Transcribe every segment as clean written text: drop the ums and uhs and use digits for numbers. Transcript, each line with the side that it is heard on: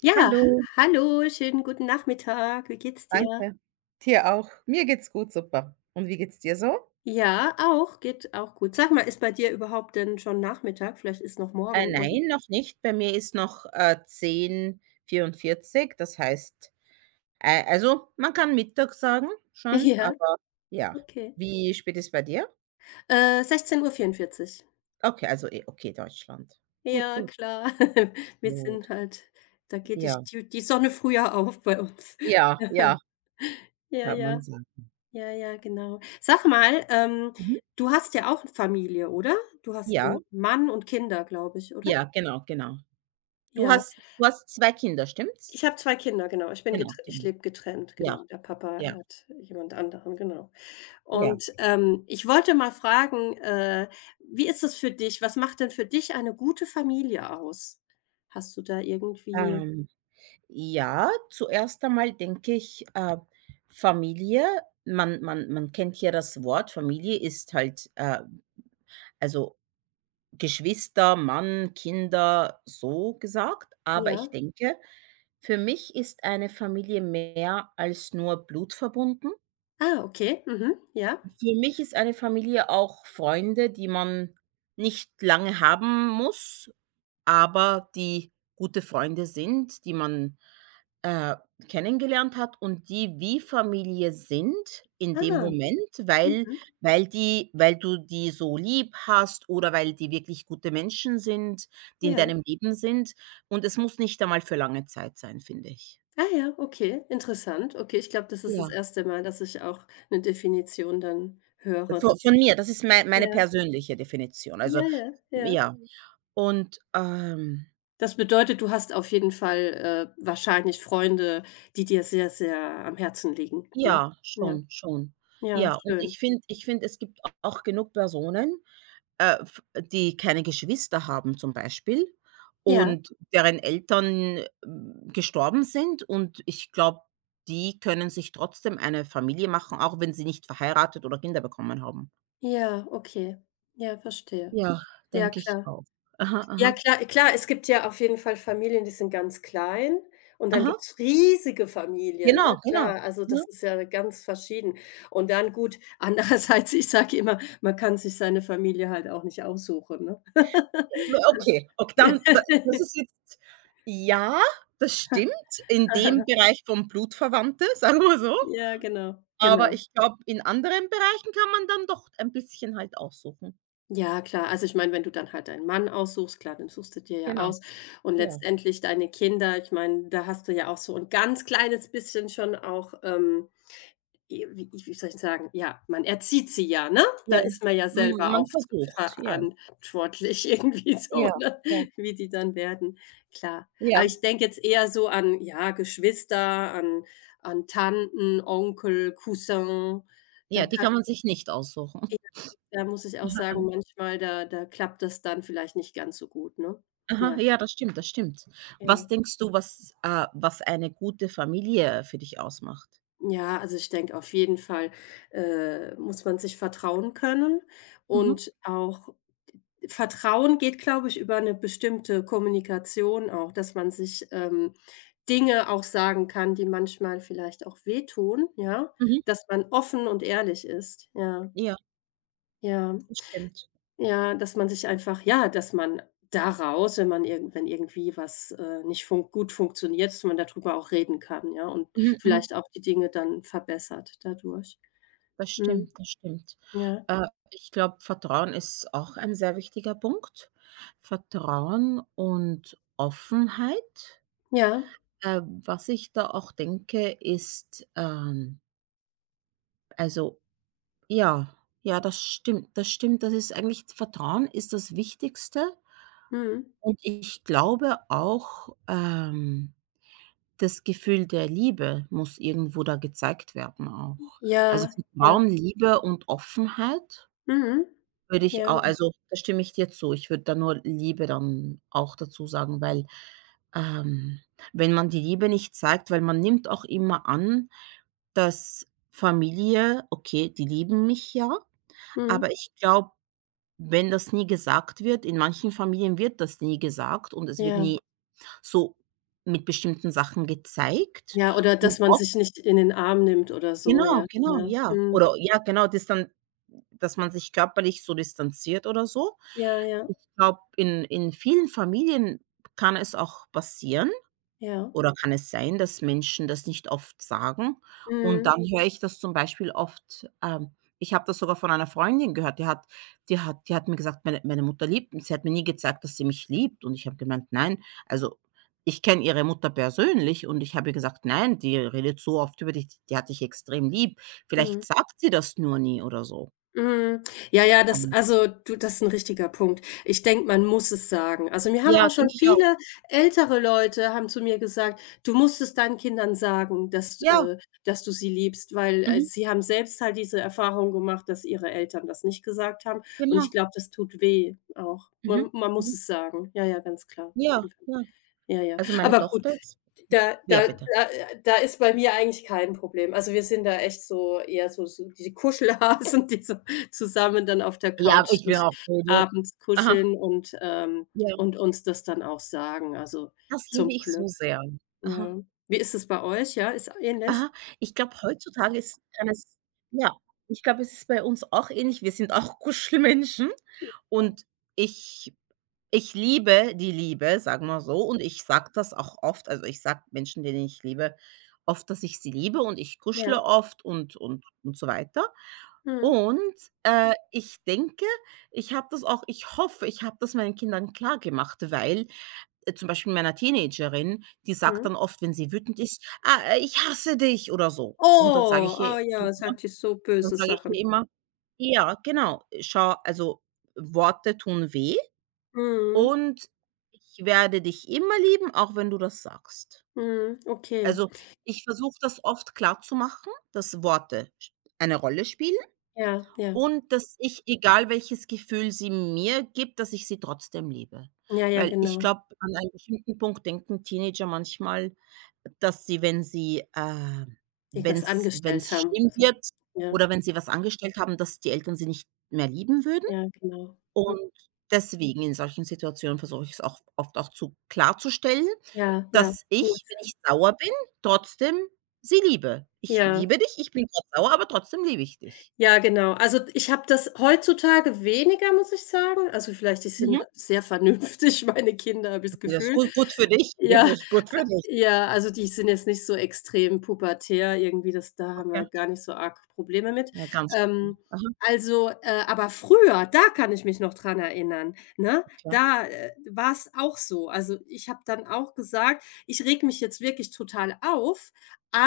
left: Ja,
right: Hallo.
left: hallo, schönen guten Nachmittag. Wie geht's dir?
right: Danke. Dir auch. Mir geht's gut, super. Und wie geht's dir so?
left: Ja, auch, geht auch gut. Sag mal, ist bei dir überhaupt denn schon Nachmittag? Vielleicht ist noch
right: Äh,
left: morgen, oder?
right: nein, noch nicht. Bei mir ist noch, 10:44 Uhr. Das heißt, man kann Mittag sagen schon,
left: Ja,
right: aber ja.
left: okay.
right: Wie spät ist bei dir?
left: 16:44.
right: Okay, also, okay, Deutschland. Gut,
left: Ja,
right: gut,
left: klar. Wir
right: gut.
left: sind halt da geht die
right: Ja,
left: die die Sonne früher auf bei uns.
right: ja, ja,
left: Ja,
right: kann
left: ja,
right: man sagen.
left: ja, genau. Sag mal,
right: Mhm.
left: du hast ja auch 'n Familie, oder? Du hast
right: Ja,
left: 'n Mann und Kinder, glaube ich, oder?
right: ja, genau, genau. Du
left: Ja.
right: hast du hast 2 Kinder, stimmt's?
left: Ich habe 2 Kinder, genau.
right: Genau,
left: Ich
right: genau.
left: lebe getrennt,
right: Ja,
left: genau. Der Papa
right: ja,
left: hat jemand anderen, genau.
right: ja.
left: Und, ich wollte mal fragen, wie ist es für dich? Was macht denn für dich eine gute Familie aus? Hast du da irgendwie
right: Ähm Ja, zuerst einmal denke ich, Familie, man kennt hier das Wort, Familie ist halt, also Geschwister, Mann, Kinder, so gesagt. Aber
left: ja?
right: ich denke, für mich ist eine Familie mehr als nur Blut verbunden.
left: Ah, okay. Mhm. Ja.
right: Für mich ist eine Familie auch Freunde, die man nicht lange haben muss, aber die gute Freunde sind, die man, äh, kennengelernt hat und die wie Familie sind in dem
left: Ah.
right: Moment, weil
left: Mhm.
right: weil die weil du die so lieb hast oder weil die wirklich gute Menschen sind, die in
left: Ja.
right: deinem Leben sind. Und es muss nicht einmal für lange Zeit sein, finde ich.
left: Ah ja, okay, interessant. Okay, ich glaube, das ist das
right: Ja.
left: erste Mal, dass ich auch eine Definition dann höre,
right: Vo
left: dass
right: von mir, das ist meine
left: ja,
right: persönliche Definition. Also,
left: ja.
right: ja. Mhm. Und,
left: Das bedeutet, du hast auf jeden Fall, wahrscheinlich Freunde, die dir sehr, sehr am Herzen liegen, ne?
right: ja,
left: Ja,
right: schon, schon.
left: ja,
right: Ja, und
left: schön.
right: ich finde, es gibt a auch genug Personen, f die keine Geschwister haben zum Beispiel
left: Ja,
right: und deren Eltern, gestorben sind und ich glaube, die können sich trotzdem eine Familie machen, auch wenn sie nicht verheiratet oder Kinder bekommen haben.
left: ja, okay. Ja, verstehe.
right: Ja,
left: Ja,
right: denke ich
left: klar.
right: auch. Aha,
left: Ja,
right: aha.
left: klar, es gibt ja auf jeden Fall Familien, die sind ganz klein und dann
right: Aha,
left: gibt's riesige Familien, ne?
right: genau, genau.
left: Klar, also
right: Ja.
left: das ist ja ganz verschieden. Und dann gut, andererseits, ich sage immer, man kann sich seine Familie halt auch nicht aussuchen, ne?
right: Okay, dann da das ist jetzt ja, das stimmt, in dem Bereich von Blutverwandte, sagen wir so.
left: Ja, genau,
right: Aber
left: genau.
right: ich glaube, in anderen Bereichen kann man dann doch ein bisschen halt aussuchen.
left: Ja, klar. Also ich meine, wenn du dann halt deinen Mann aussuchst, klar, den suchst du dir ja
right: Genau,
left: aus. Und
right: ja,
left: letztendlich deine Kinder, ich meine, da hast du ja auch so ein ganz kleines bisschen schon auch, wie, wie soll ich sagen, ja, man erzieht sie ja, ne? Da
right: ja.
left: ist man ja
right: M
left: selber
right: man
left: auch
right: versucht, ja.
left: verantwortlich irgendwie
right: Ja,
left: so, ne?
right: ja,
left: Wie die dann werden. Klar. Aber
right: ja.
left: ich denke jetzt eher so an, ja, Geschwister, an, an Tanten, Onkel, Cousin. Da
right: Ja, die
left: kann,
right: kann man sich nicht aussuchen.
left: da muss ich auch
right: Aha,
left: sagen, manchmal, da klappt das dann vielleicht nicht ganz so gut, ne?
right: aha,
left: Ja,
right: ja, das stimmt, das stimmt. Was
left: ja.
right: denkst du, was eine gute Familie für dich ausmacht?
left: Ja, also ich denke auf jeden Fall, muss man sich vertrauen können
right: Mhm,
left: und auch Vertrauen geht, glaube ich, über eine bestimmte Kommunikation auch, dass man sich, Dinge auch sagen kann, die manchmal vielleicht auch wehtun, ja,
right: mhm,
left: dass man offen und ehrlich ist. Ja,
right: ja,
left: ja.
right: das stimmt.
left: Ja, dass man sich einfach ja, dass man daraus, wenn man irgend wenn irgendwie was, nicht fun gut funktioniert, dass man darüber auch reden kann, ja, und
right: Mhm, mhm.
left: vielleicht auch die Dinge dann verbessert dadurch.
right: Das stimmt,
left: Mhm.
right: das stimmt.
left: Ja.
right: Ich glaube, Vertrauen ist auch ein sehr wichtiger Punkt. Vertrauen und Offenheit.
left: Ja.
right: Was ich da auch denke, ist, also ja, ja, das stimmt, das stimmt. Das ist eigentlich Vertrauen ist das Wichtigste.
left: Mhm.
right: Und ich glaube auch, das Gefühl der Liebe muss irgendwo da gezeigt werden auch. Also
left: Ja, ja.
right: Vertrauen, Liebe und Offenheit.
left: Mhm.
right: Würde ich
left: Ja.
right: auch also, da stimme ich dir zu. Ich würde da nur Liebe dann auch dazu sagen, weil, ähm, wenn man die Liebe nicht zeigt weil man nimmt auch immer an, dass Familie okay, die lieben mich ja,
left: Mhm.
right: aber ich glaube, wenn das nie gesagt wird in manchen Familien wird das nie gesagt und es wird
left: Ja.
right: nie so mit bestimmten Sachen gezeigt
left: Ja, oder
right: und
left: dass man sich nicht in den Arm nimmt oder so,
right: genau,
left: ja.
right: genau,
left: Ja.
right: ja.
left: Mhm.
right: Oder ja, genau, distan dass man sich körperlich so distanziert oder so.
left: Ja,
right: Ich
left: ja,
right: glaube, in vielen Familien kann es auch passieren
left: ja.
right: oder kann es sein, dass Menschen das nicht oft sagen? Und dann
left: Mhm.
right: mhm, höre ich das zum Beispiel oft, ich habe das sogar von einer Freundin gehört, die hat mir gesagt, meine Mutter liebt mich. Sie hat mir nie gezeigt, dass sie mich liebt und ich habe gemeint: „Nein." Also, ich kenne ihre Mutter persönlich und ich habe ihr gesagt: „Nein, die redet so oft über dich, die hat dich extrem lieb.
left: Mhm.
right: Vielleicht sagt sie das nur nie oder so."
left: Mhm. Ja, das
right: Ähm.
left: also, du, das ist ein richtiger Punkt. Ich denke, man muss es sagen. Also, mir haben
right: Ja,
left: auch schon
right: denke ich auch.
left: viele ältere Leute haben zu mir gesagt: „Du musst es deinen Kindern sagen, dass
right: Ja,
left: dass du sie liebst“, weil,
right: mhm,
left: sie haben selbst halt diese Erfahrung gemacht, dass ihre Eltern das nicht gesagt haben. Und ich
right: genau.
left: glaube, das tut weh auch. Man
right: Mhm.
left: man muss
right: Mhm.
left: es sagen. Ja, ja, ganz klar, auf
right: Ja,
left: jeden Fall.
right: ja.
left: Ja, ja.
right: Also, meine
left: Aber gut
right: Tochter jetzt
left: da
right: ja,
left: da
right: bitte.
left: da da ist bei mir eigentlich kein Problem. Also, wir sind da echt so eher so diese Kuschelhasen, die so zusammen dann auf der
right: Ja,
left: Couch
right: ich bin
left: sich
right: auch Foto.
left: abends
right: Aha.
left: kuscheln und
right: Ja,
left: und uns das dann auch sagen, also
right: das liebe
left: zum
right: ich so
left: Glück,
right: sehr. Aha,
left: ja. Wie ist es bei euch? Ja, ist ähnlich?
right: aha. Ich glaube, heutzutage ist kann es ja, ich glaube, es ist bei uns auch ähnlich. Wir sind auch Kuschelmenschen und ich ich liebe die Liebe, sagen wir so, und ich sage das auch oft. Also, ich sage Menschen, denen ich liebe, oft, dass ich sie liebe und ich kuschele
left: Ja.
right: oft und so weiter.
left: Mhm.
right: Und, ich denke, ich hoffe, ich habe das meinen Kindern klargemacht, weil zum Beispiel meiner Teenagerin, die sagt
left: Mhm.
right: dann oft, wenn sie wütend ist: „Ah, ich hasse dich" oder so. Und
left: Oh, ah ja, sagt ihr so
right: dann
left: böse
right: sage ich
left: Sachen.
right: ihr immer ja, genau, schau, also Worte tun weh
left: Mhm.
right: und ich werde dich immer lieben, auch wenn du das sagst.
left: Mhm. Okay.
right: Also, ich versuche das oft klarzumachen, dass Worte sch eine Rolle spielen.
left: Ja, ja.
right: Und dass ich, egal welches Gefühl sie mir gibt, dass ich sie trotzdem liebe.
left: Ja, ja,
right: Weil ich
left: genau.
right: glaube, an einem bestimmten Punkt denken Teenager manchmal, dass sie, wenn sie,
left: Irgendwas angestellt
right: wenn's
left: haben oder
right: schlimm
left: so.
right: wird
left: Ja,
right: oder wenn sie was angestellt haben, dass die Eltern sie nicht mehr lieben würden.
left: ja, genau.
right: Und deswegen in solchen Situationen versuche ich es auch oft auch zu klarzustellen,
left: Ja, ja,
right: dass
left: gut.
right: ich, wenn ich sauer bin, trotzdem sie liebe. „Ich
left: Ja,
right: liebe dich, ich bin grad sauer, aber trotzdem liebe ich dich."
left: ja, genau. Also, ich habe das heutzutage weniger, muss ich sagen. Also, vielleicht die sind
right: Mhm.
left: sehr vernünftig, meine Kinder, habe ich das
right: Ja, das ist
left: Gefühl.
right: gut für dich,
left: Ja.
right: wirklich gut für dich,
left: Ja, also die sind jetzt nicht so extrem pubertär irgendwie, das da haben
right: okay.
left: wir gar nicht so arg Probleme mit.
right: Ja, ganz
left: Ähm,
right: schlimm. Aha,
left: aber früher, da kann ich mich noch dran erinnern, ne?
right: okay.
left: Da, war es auch so. Also, ich habe dann auch gesagt: „Ich reg mich jetzt wirklich total auf,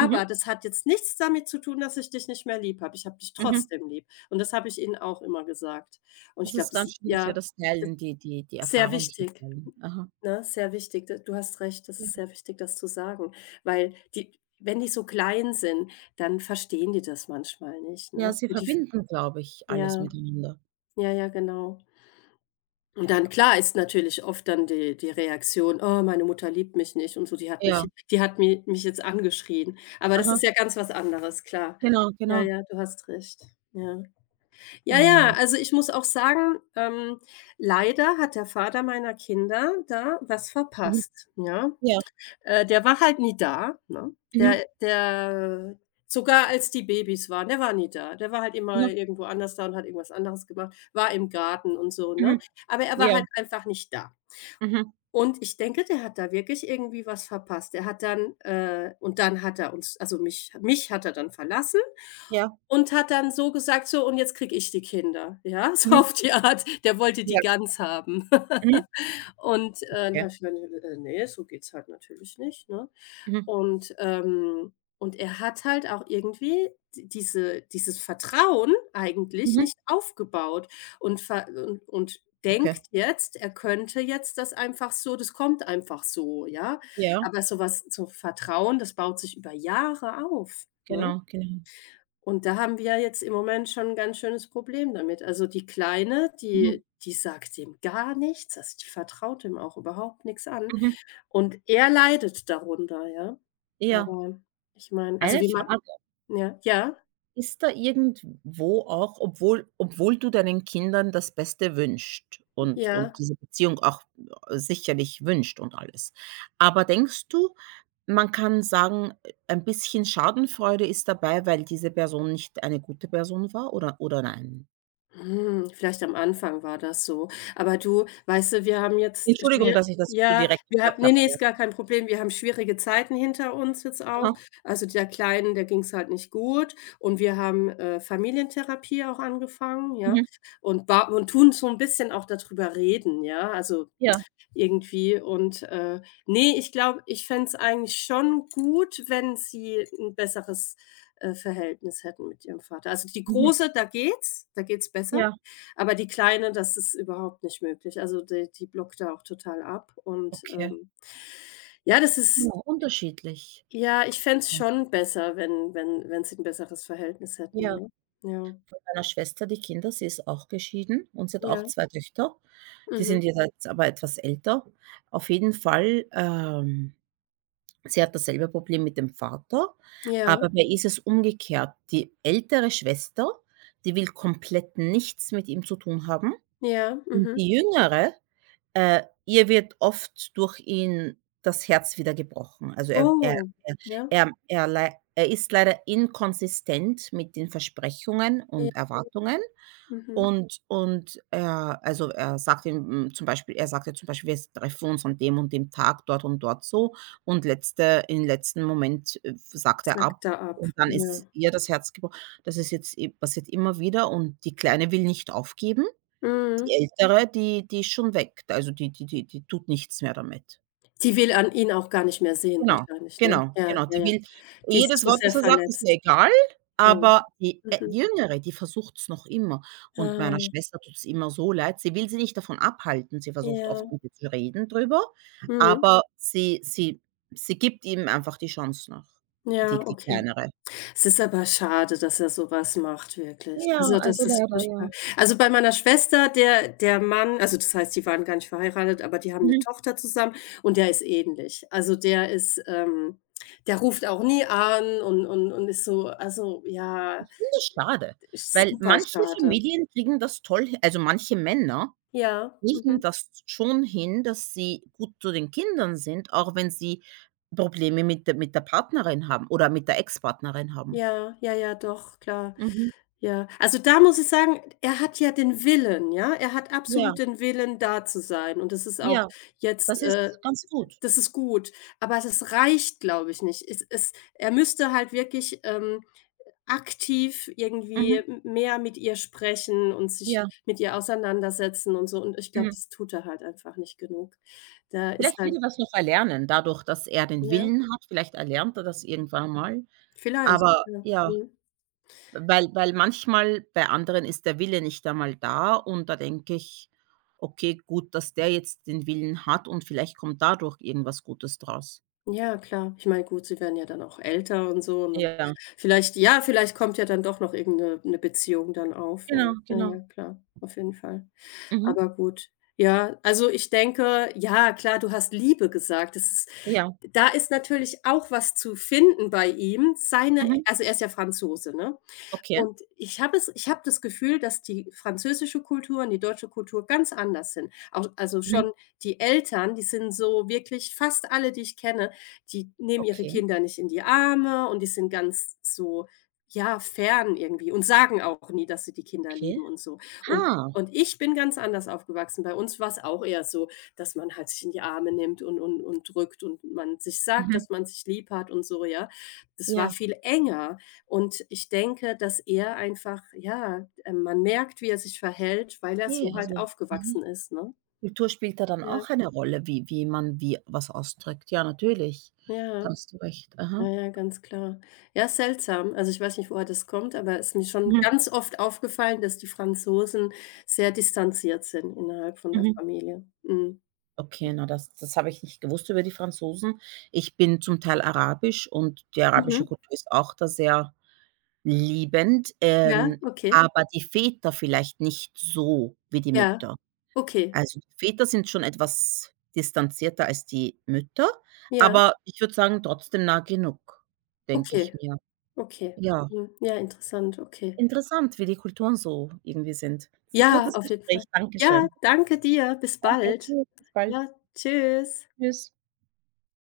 right: Mhm,
left: das hat jetzt nichts damit zu tun, dass ich dich nicht mehr lieb habe. Ich habe dich
right: mhm.
left: trotzdem lieb.“ Und das habe ich ihnen auch immer gesagt. Und
right: Das
left: ich glaube,
right: ist
left: das
right: ganz
left: ist
right: schön, dass wir
left: ja,
right: das
left: das
right: teilen, die
left: ist sehr
right: Erfahrung hier
left: wichtig.
right: teilen. Aha.
left: Ne, sehr wichtig. D du hast recht, das
right: Ja.
left: ist sehr wichtig, das zu sagen, weil die wenn die so klein sind, dann verstehen die das manchmal nicht,
right: Ja,
left: ne?
right: sie
left: Und die
right: verbinden, glaube ich, alles
left: ja,
right: miteinander.
left: ja, genau. Und dann klar ist natürlich oft dann die Reaktion: „Oh, meine Mutter liebt mich nicht und so, die hat
right: Ja,
left: mich mich jetzt angeschrien.“ Aber das
right: aha,
left: ist ja ganz was anderes, klar.
right: genau,
left: Ja,
right: genau.
left: ja, du hast recht. Ja. Ja, ja,
right: Und
left: also ich muss auch sagen, leider hat der Vater meiner Kinder da was
right: mhm,
left: verpasst, ja?
right: ja,
left: Der war halt nie da, ne?
right: mhm,
left: Der sogar als die Babys waren, der war nie da. Der war halt immer
right: mhm,
left: irgendwo anders da und hat irgendwas anderes gemacht, war im Garten und so, ne?
right: mhm,
left: Aber er war
right: ja,
left: halt einfach nicht da.
right: mhm,
left: Und ich denke, der hat da wirklich irgendwie was verpasst. Er hat dann und dann hat er uns also mich hat er dann verlassen
right: ja,
left: und hat dann so gesagt: „So, und jetzt kriege ich die Kinder“, ja, so
right: mhm,
left: auf die Art. Der wollte
right: ja,
left: die ganz haben.
right: mhm,
left: Und, dann
right: ja,
left: habe ich gemeint: Ne, so geht's halt natürlich nicht“, ne?
right: mhm,
left: Und und er hat halt auch irgendwie di diese dieses Vertrauen eigentlich
right: mhm,
left: nicht aufgebaut und ver und
right: okay.
left: denkt jetzt, er könnte jetzt das einfach so das kommt einfach so, ja?
right: Ja,
left: Aber so was so Vertrauen, das baut sich über Jahre auf, ne?
right: genau, genau.
left: Und da haben wir jetzt im Moment schon ein ganz schönes Problem damit. Also, die Kleine,
right: Mhm,
left: die sagt ihm gar nichts, also, die vertraut ihm auch überhaupt nichts an
right: mhm.
left: und er leidet darunter, ja.
right: Ja,
left: Aber ich meine also,
right: eine
left: wie man
right: Frage.
left: ja,
right: Ist da irgendwo auch, obwohl du deinen Kindern das Beste wünscht und
left: ja.
right: diese Beziehung auch sicherlich wünscht und alles. Aber denkst du, man kann sagen, ein bisschen Schadenfreude ist dabei, weil diese Person nicht eine gute Person war oder nein?
left: Hm, vielleicht am Anfang war das so. Aber du, weißt du, wir haben jetzt
right: Entschuldigung,
left: schwier
right: dass ich das so
left: ja,
right: direkt
left: wir haben,
right: gesagt
left: nee,
right: habe,
left: nee,
right: aber
left: ist gar kein Problem. Wir haben schwierige Zeiten hinter uns jetzt
right: aha,
left: auch. Also, der Kleinen, der ging's halt nicht gut und wir haben, Familientherapie auch angefangen, ja,
right: mhm,
left: und tun so 'n bisschen auch dadrüber reden, ja. Also,
right: ja,
left: irgendwie und, ne, ich glaube, ich fände es eigentlich schon gut, wenn sie ein besseres, Verhältnis hätten mit ihrem Vater. Also, die
right: mhm,
left: Große, da geht's besser,
right: ja,
left: aber die Kleine, das ist überhaupt nicht möglich. Also, die blockt da auch total ab und,
right: okay.
left: ja, das
right: Ja,
left: ist
right: unterschiedlich.
left: ja, ich fände es schon besser, wenn wenn sie ein besseres Verhältnis hätten,
right: Ja,
left: ne? Ja.
right: von meiner Schwester die Kinder, sie ist auch geschieden und sie hat
left: Ja.
right: auch 2 Töchter. Die
left: Mhm.
right: sind jetzt aber etwas älter. Auf jeden Fall, sie hat dasselbe Problem mit dem Vater, aber
left: Ja.
right: bei ihr ist es umgekehrt. Die ältere Schwester, die will komplett nichts mit ihm zu tun haben
left: Ja.
right: und
left: Mhm.
right: die jüngere, ihr wird oft durch ihn das Herz wieder gebrochen. Also,
left: Oh.
right: er
left: Ja.
right: er ist leider inkonsistent mit den Versprechungen
left: Ja.
right: und Erwartungen
left: Mhm.
right: und er sagt ihm, hm, zum Beispiel er sagt ihr zum Beispiel: „Wir treffen uns an dem und dem Tag dort und dort so" und letzte im letzten Moment, sagt er
left: Sackt
right: ab
left: da ab,
right: und dann ist
left: ja.
right: ihr das Herz gebrochen. Das ist jetzt i passiert immer wieder und die Kleine will nicht aufgeben. Die
left: Mhm.
right: Ältere, die die ist schon weg. Also, die tut nichts mehr damit.
left: Die will an ihn auch gar nicht mehr sehen
right: Genau,
left: wahrscheinlich, ne?
right: genau,
left: Ja,
right: genau.
left: ja,
right: Die
left: ja.
right: will,
left: Die ist
right: jedes
left: zu
right: Wort,
left: sehr
right: das er sagt, ist mir
left: verletzt.
right: egal,
left: Ja.
right: aber die,
left: Mhm.
right: Jüngere, die versucht's noch immer. Und meiner
left: Ah,
right: Schwester tut's immer so leid. Sie will sie nicht davon abhalten. Sie versucht oft,
left: ja.
right: mit ihr zu reden drüber,
left: Mhm.
right: aber sie gibt ihm einfach die Chance noch,
left: Ja,
right: die
left: okay.
right: Kleinere.
left: Es ist aber schade, dass er so was macht, wirklich.
right: Ja,
left: Also,
right: also
left: das ist
right: leider,
left: furchtbar.
right: ja.
left: Also, bei meiner Schwester, der der Mann also, das heißt, die waren gar nicht verheiratet, aber die haben 'ne
right: Mhm.
left: Tochter zusammen und der ist ähnlich. Also, der ist, der ruft auch nie an und und ist so also, ja,
right: Ich finde das schade,
left: ist
right: weil
left: super
right: manche
left: schade.
right: Familien kriegen das toll h also, manche Männer
left: Ja,
right: kriegen
left: mhm.
right: das schon hin, dass sie gut zu den Kindern sind, auch wenn sie Probleme mit der Partnerin haben oder mit der Ex-Partnerin haben.
left: Ja, ja, ja, doch, klar.
right: Mhm.
left: Ja. Also, da muss ich sagen, er hat ja den Willen, ja? Er hat
right: Ja,
left: absolut den Willen, da zu sein und das ist auch
right: ja,
left: jetzt,
right: das ist ganz gut.
left: das ist gut, aber das reicht, glaube ich, nicht. Es es Er müsste halt wirklich, aktiv irgendwie
right: Mhm.
left: m mehr mit ihr sprechen und sich
right: Ja,
left: mit ihr auseinandersetzen und so und ich glaube,
right: mhm.
left: das tut er halt einfach nicht genug. Da ist
right: Vielleicht wird
left: halt
right: er das noch erlernen, dadurch, dass er den
left: ja,
right: Willen hat. Vielleicht erlernt er das irgendwann mal.
left: vielleicht,
right: Aber
left: ja,
right: ja,
left: mhm.
right: weil manchmal bei anderen ist der Wille nicht einmal da und da denke ich: „Okay, gut, dass der jetzt den Willen hat und vielleicht kommt dadurch irgendwas Gutes draus."
left: Ja, klar. Ich meine, gut, sie werden ja dann auch älter und so und dann
right: Ja.
left: vielleicht ja, vielleicht kommt ja dann doch noch irgendeine 'ne Beziehung dann auf, ja.
right: Genau,
left: Ja, ja,
right: genau.
left: klar, auf jeden Fall.
right: Mhm.
left: Aber gut. Ja, also, ich denke ja, klar, du hast Liebe gesagt. Das ist
right: Ja.
left: da ist natürlich auch was zu finden bei ihm. Seine
right: Mhm.
left: also, er ist ja Franzose, ne?
right: Okay.
left: Und ich habe das Gefühl, dass die französische Kultur und die deutsche Kultur ganz anders sind. Auch also
right: Mhm.
left: schon die Eltern, die sind so wirklich fast alle, die ich kenne, die nehmen ihre
right: Okay,
left: Kinder nicht in die Arme und die sind ganz so, ja, fern irgendwie und sagen auch nie, dass sie die Kinder
right: okay.
left: lieben und so. Und
right: Ha.
left: und ich bin ganz anders aufgewachsen. Bei uns war es auch eher so, dass man halt sich in die Arme nimmt und und drückt und man sich sagt,
right: Mhm.
left: dass man sich lieb hat und so, ja. Das war
right: Ja,
left: viel enger. Und ich denke, dass er einfach ja, man merkt, wie er sich verhält, weil er
right: ne,
left: so halt
right: also mhm.
left: aufgewachsen ist, ne?
right: Kultur spielt da dann
left: Ja,
right: auch eine Rolle, wie wie man wie was ausdrückt. Ja, natürlich. Da
left: ja,
right: hast du recht.
left: ja,
right: Aha.
left: ja, ganz klar. Ja, seltsam. Also, ich weiß nicht, woher das kommt, aber es ist mir schon
right: Mhm,
left: ganz oft aufgefallen, dass die Franzosen sehr distanziert sind innerhalb von der
right: mhm.
left: Familie. Mhm.
right: Okay, na, das habe ich nicht gewusst über die Franzosen. Ich bin zum Teil arabisch und die arabische
left: Mhm.
right: Kultur ist auch da sehr liebend,
left: Ja, okay.
right: aber die Väter vielleicht nicht so wie die
left: Ja,
right: Mütter.
left: okay.
right: Also, die Väter sind schon etwas distanzierter als die Mütter,
left: Ja,
right: aber ich würde sagen, trotzdem nah genug, denke ich
left: okay,
right: mir.
left: okay.
right: Ja,
left: Mhm. Ja, interessant, okay.
right: interessant, wie die Kulturen so irgendwie sind. Ist 'n
left: Ja,
right: gutes
left: auf jeden
right: Gespräch.
left: Fall. Ja,
right: Dankeschön.
left: danke dir. Bis
right: Danke,
left: bald.
right: tschüss, bis bald.
left: Ja, tschüss.
right: Tschüss.